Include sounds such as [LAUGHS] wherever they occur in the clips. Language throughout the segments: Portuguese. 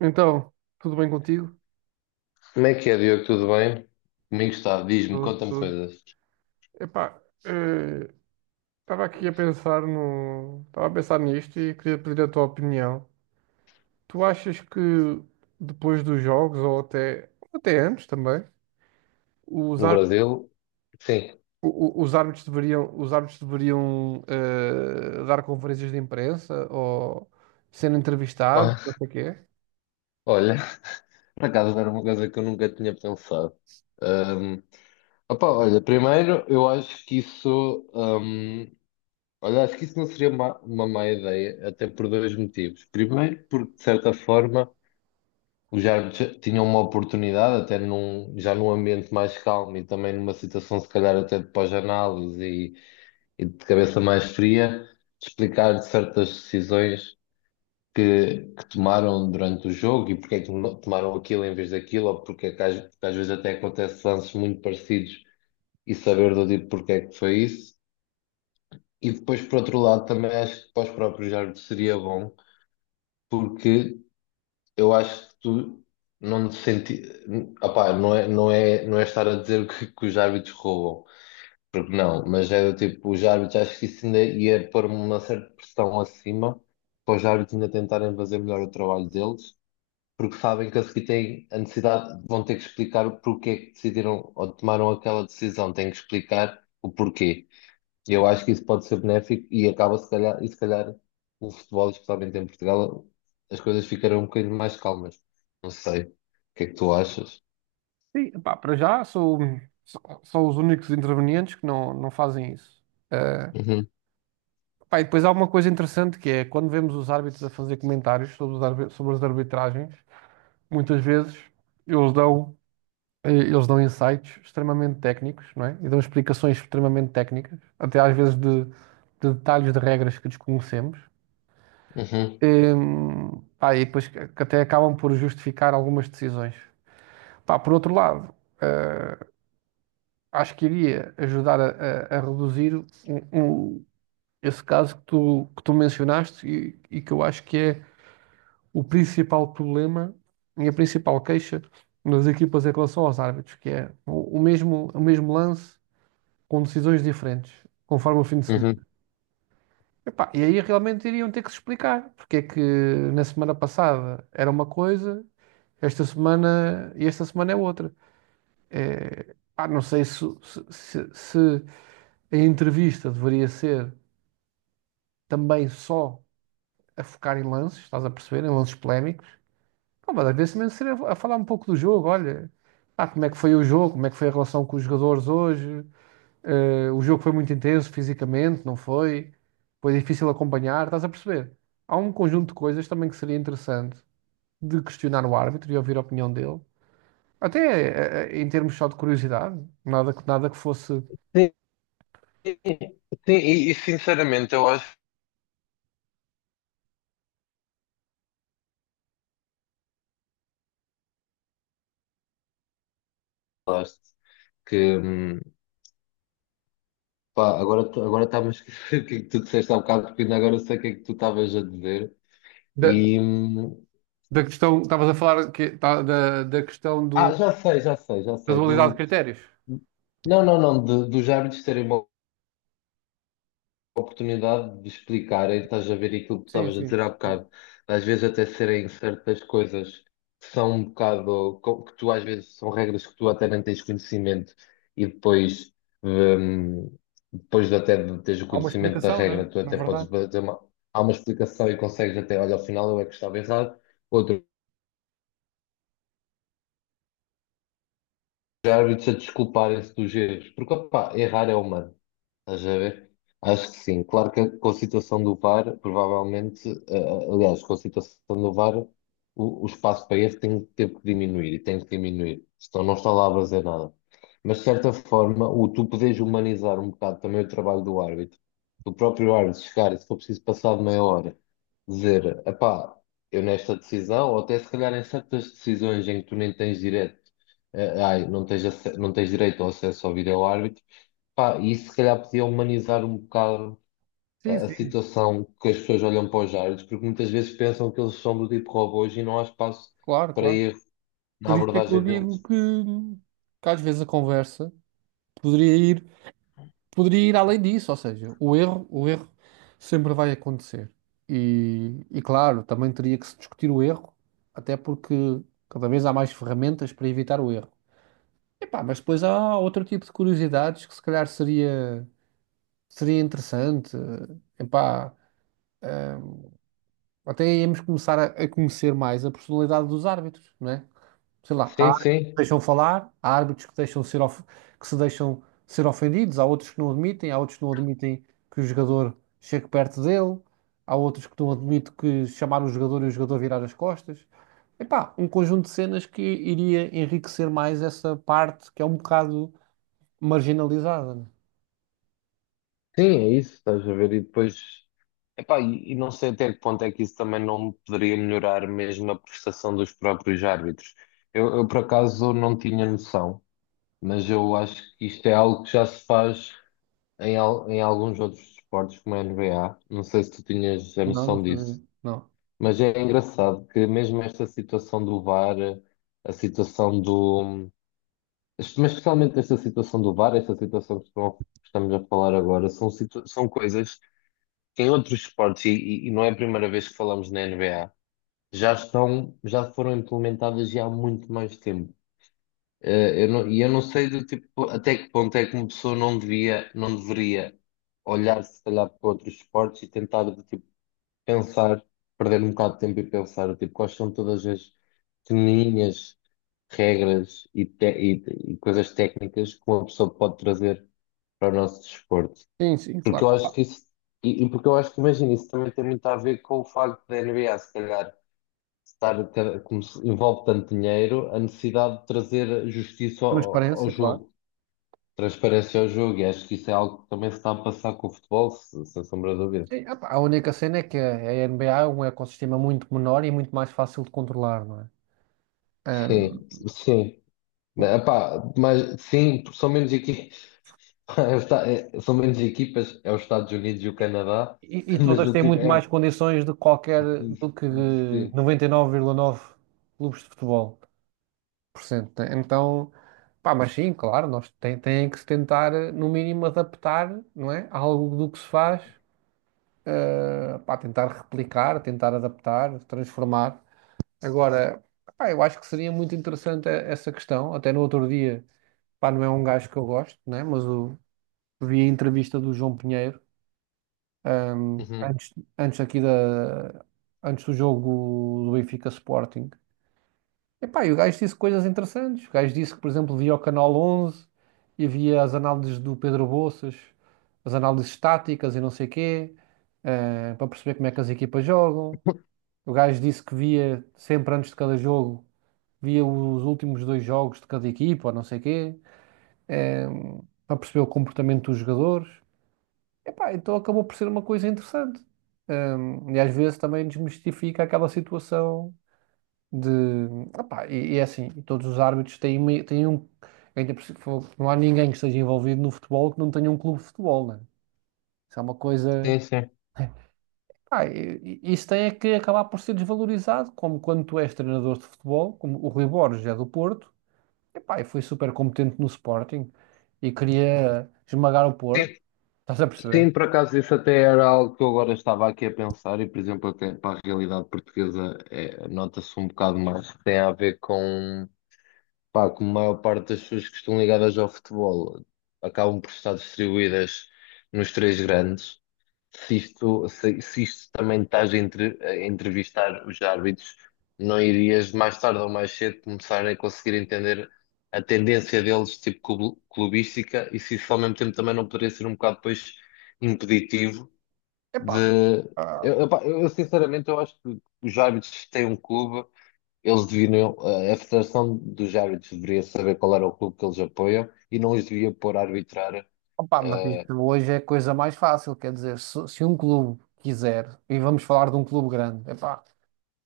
Então, tudo bem contigo? Como é que é, Diogo? Tudo bem? Comigo está, diz-me, Tudo, conta-me tudo. coisas. Epá, estava aqui a pensar no, estava a pensar nisto e queria pedir a tua opinião. Tu achas que depois dos jogos ou até antes também, os, No ár- Brasil, sim. os árbitros deveriam, dar conferências de imprensa ou ser entrevistados, não Ó- sei o quê? Olha, [LAUGHS] por acaso era uma coisa que eu nunca tinha pensado. Ahm, opa, olha, primeiro eu acho que isso, olha, acho que isso não seria uma má ideia, até por dois motivos. Primeiro, porque de certa forma os árbitros tinham uma oportunidade, até já num ambiente mais calmo e também numa situação se calhar até de pós-análise e de cabeça mais fria, de explicar certas decisões que tomaram durante o jogo e porque é que tomaram aquilo em vez daquilo, ou porque é que porque às vezes até acontece lances muito parecidos e saber do tipo porque é que foi isso. E depois, por outro lado, também acho que para os próprios árbitros seria bom, porque eu acho que tu não te senti... Opá, não é estar a dizer que os árbitros roubam, porque não, mas é do tipo, os árbitros, acho que isso ainda ia pôr uma certa pressão acima para os árbitros ainda tentarem fazer melhor o trabalho deles, porque sabem que a seguir têm a necessidade, vão ter que explicar o porquê é que decidiram ou tomaram aquela decisão, têm que explicar o porquê. Eu acho que isso pode ser benéfico e acaba se calhar, e se calhar o futebol, especialmente em Portugal, as coisas ficarão um bocadinho mais calmas. Não sei. O que é que tu achas? Sim, epá, para já sou os únicos intervenientes que não fazem isso. Uhum, Pá, e depois há uma coisa interessante que é quando vemos os árbitros a fazer comentários sobre, sobre as arbitragens, muitas vezes eles dão, eles dão insights extremamente técnicos, não é? E dão explicações extremamente técnicas, até às vezes de detalhes de regras que desconhecemos. uhum, Em, pá, e depois que até acabam por justificar algumas decisões. Pá, por outro lado, eh, acho que iria ajudar a reduzir um- esse caso que tu mencionaste e que eu acho que é o principal problema e a principal queixa das equipas em relação aos árbitros, que é o mesmo lance com decisões diferentes, conforme o fim de semana. uhum. Epá, e aí realmente iriam ter que se explicar porque é que na semana passada era uma coisa, esta semana é outra. É, pá, não sei se a entrevista deveria ser também só a focar em lances, estás a perceber, em lances polémicos. Pô, mas às vezes também seria a falar um pouco do jogo. Olha, ah, como é que foi o jogo, como é que foi a relação com os jogadores hoje, eh, o jogo foi muito intenso fisicamente, não foi? Foi difícil acompanhar, estás a perceber? Há um conjunto de coisas também que seria interessante de questionar o árbitro e ouvir a opinião dele, até em termos só de curiosidade, nada que fosse. Sim, sim, sinceramente eu acho. Falaste, que, pá, agora está-me a esquecer [LAUGHS] o que é que tu disseste há bocado, porque ainda agora sei o que é que tu estavas a dizer. Da, E da questão, estavas a falar da questão ah, do, já sei, já sei, já da sei. dualidade de Do, critérios. não, não, não, dos árbitros terem uma oportunidade de explicarem, estás a ver aquilo que tu Sim, estavas a sim, dizer há sim. bocado, às vezes até serem certas coisas que são um bocado, que tu às vezes são regras que tu até nem tens conhecimento e depois. hum, Depois de até de teres o Há uma conhecimento da explicação, regra, né? tu Na até podes verdade. fazer uma, há uma explicação e consegues até, olha, ao final eu é que estava errado, outro árbitros a desculparem-se dos erros, porque opá, errar é humano, estás a ver? Acho que sim, claro que com a situação do VAR, provavelmente, aliás, com a situação do VAR, o espaço para erro tem, teve que diminuir e tem que diminuir, senão não está lá a fazer nada. Mas de certa forma, o tu podes humanizar um bocado também o trabalho do árbitro, o próprio árbitro chegar e se for preciso passar de meia hora, dizer, epá, eu nesta decisão, ou até se calhar em certas decisões em que tu nem tens direito ai, não tens direito ao acesso ao vídeo-árbitro. Pá, e isso se calhar podia humanizar um bocado Sim, a sim, situação que as pessoas olham para os árbitros, porque muitas vezes pensam que eles são do tipo robôs e não há espaço claro, para claro. erro na Por isso é que eu abordagem digo deles. Que às vezes a conversa poderia ir, poderia ir além disso, ou seja, o erro sempre vai acontecer. E claro, também teria que se discutir o erro, até porque cada vez há mais ferramentas para evitar o erro. Epá, mas depois há outro tipo de curiosidades que se calhar seria interessante. Epá, eh, até íamos começar a conhecer mais a personalidade dos árbitros, não é? Sei lá, há Sim, árbitros que sim, deixam falar, há árbitros que se deixam ser ofendidos, há outros que não admitem que o jogador chegue perto dele, há outros que não admitem que chamar o jogador e o jogador virar as costas. Epá, um conjunto de cenas que iria enriquecer mais essa parte que é um bocado marginalizada, né? sim, é isso, estás a ver? E depois, epá, e não sei até que ponto é que isso também não poderia melhorar mesmo a prestação dos próprios árbitros. Eu por acaso não tinha noção, mas eu acho que isto é algo que já se faz em alguns outros esportes, como a NBA, não sei se tu tinhas a Não, não noção disso, sabia. Não. mas é engraçado que mesmo esta situação do VAR, a situação do. Mas especialmente esta situação do VAR, esta situação que estamos a falar agora, são, são coisas que em outros esportes, e não é a primeira vez que falamos na NBA, já estão, já foram implementadas já há muito mais tempo. Eh, eu não- E eu não sei do tipo até que ponto é que uma pessoa não devia, não deveria olhar se calhar para outros esportes e tentar do tipo pensar, perder um bocado de tempo e pensar do tipo quais são todas as pequenininhas regras e coisas técnicas que uma pessoa pode trazer para o nosso desporto. Sim, sim, Porque claro. eu acho que isso, e porque eu acho que imagina, isso também tem muito a ver com o facto da NBA, se calhar estar, como se envolve tanto dinheiro, a necessidade de trazer justiça ao Transparência, claro. jogo, transparência ao jogo, e acho que isso é algo que também se está a passar com o futebol, sem sombra de dúvida. Sim, epá, a única cena é que a NBA é um ecossistema muito menor e muito mais fácil de controlar, não é? Sim, sim. Ah, Epá, mas sim, porque são menos equipas, [LAUGHS] são menos equipas, é os Estados Unidos e o Canadá, e [LAUGHS] mas todas do têm tipo, muito é. mais condições de qualquer do que Sim. 99,9 clubes de futebol por cento. Né? Então, pá, mas sim, claro, têm que se tentar, eh, no mínimo, adaptar, não é? Algo do que se faz, eh, pá, tentar replicar, tentar adaptar, transformar. Agora, pá, eu acho que seria muito interessante, eh, essa questão. Até no outro dia, pá, não é um gajo que eu gosto, né? Mas o, vi a entrevista do João Pinheiro Uhum. Antes aqui antes do jogo do Benfica Sporting. Epá, e o gajo disse coisas interessantes. O gajo disse que, por exemplo, via o Canal 11 e via as análises do Pedro Bolsas, as análises táticas e não sei quê, eh, para perceber como é que as equipas jogam. O gajo disse que via sempre antes de cada jogo, via os últimos dois jogos de cada equipa ou não sei quê, eh, para perceber o comportamento dos jogadores. Epá, então acabou por ser uma coisa interessante. E às vezes também desmistifica aquela situação de. Epá, e é assim, e todos os árbitros têm, têm um, ainda por cima. Não há ninguém que esteja envolvido no futebol que não tenha um clube de futebol, né? Isso é uma coisa. Sim, sim. Pá, isso tem é que acabar por ser desvalorizado, como quando tu és treinador de futebol, como o Rui Borges é do Porto. Epá, e foi super competente no Sporting e queria esmagar o Porto, Sim, estás a perceber? sim, por acaso isso até era algo que eu agora estava aqui a pensar e, por exemplo, até para a realidade portuguesa é, nota-se um bocado mais que tem a ver com, pá, com a maior parte das pessoas que estão ligadas ao futebol acabam por estar distribuídas nos três grandes se isto, se isto também estás a entrevistar os árbitros, não irias mais tarde ou mais cedo começar a conseguir entender a tendência deles, tipo clubística, e se isso ao mesmo tempo também não poderia ser um bocado depois impeditivo Epá. de. Eu, sinceramente eu acho que os árbitros têm um clube, eles deviam a Federação dos Árbitros deveria saber qual era o clube que eles apoiam e não os devia pôr a arbitrar Opa, mas eh, isso hoje é a coisa mais fácil, quer dizer, se um clube quiser, e vamos falar de um clube grande, epá,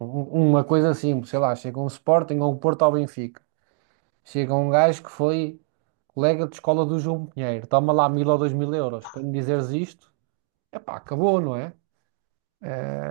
um- uma coisa simples, sei lá, chega um Sporting ou um Porto ao Benfica, chega um gajo que foi colega de escola do João Pinheiro, toma lá 1.000 ou 2.000 euros para me dizeres isto, epá, acabou, não é?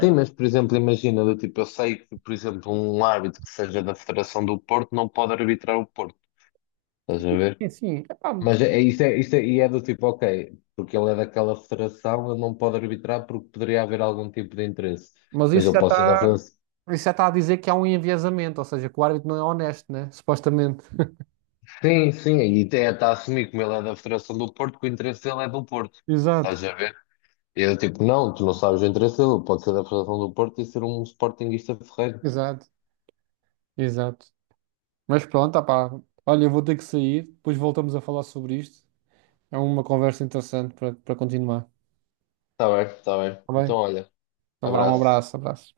sim, mas por exemplo, imagina, do tipo, eu sei que, por exemplo, um árbitro que seja da Federação do Porto não pode arbitrar o Porto, estás a ver? Eh, sim, sim, epá, Mas isso isso é, e é do tipo, ok, porque ele é daquela federação, ele não pode arbitrar porque poderia haver algum tipo de interesse. mas Mas eu posso ser da federação. isso já está a dizer que há um enviesamento, ou seja, que o árbitro não é honesto, né? Supostamente. [LAUGHS] Sim, sim, e até está a assumir como ele é da Federação do Porto, que o interesse dele é do Porto, Exato, estás a ver? E eu tipo, não, tu não sabes o interesse dele, pode ser da Federação do Porto e ser um sportinguista ferreiro. exato, exato. Mas pronto, opá. Olha, eu vou ter que sair, depois voltamos a falar sobre isto. É uma conversa interessante para continuar. Está bem, está bem. Tá Então, bem? olha, Então vá, um abraço. abraço, abraço.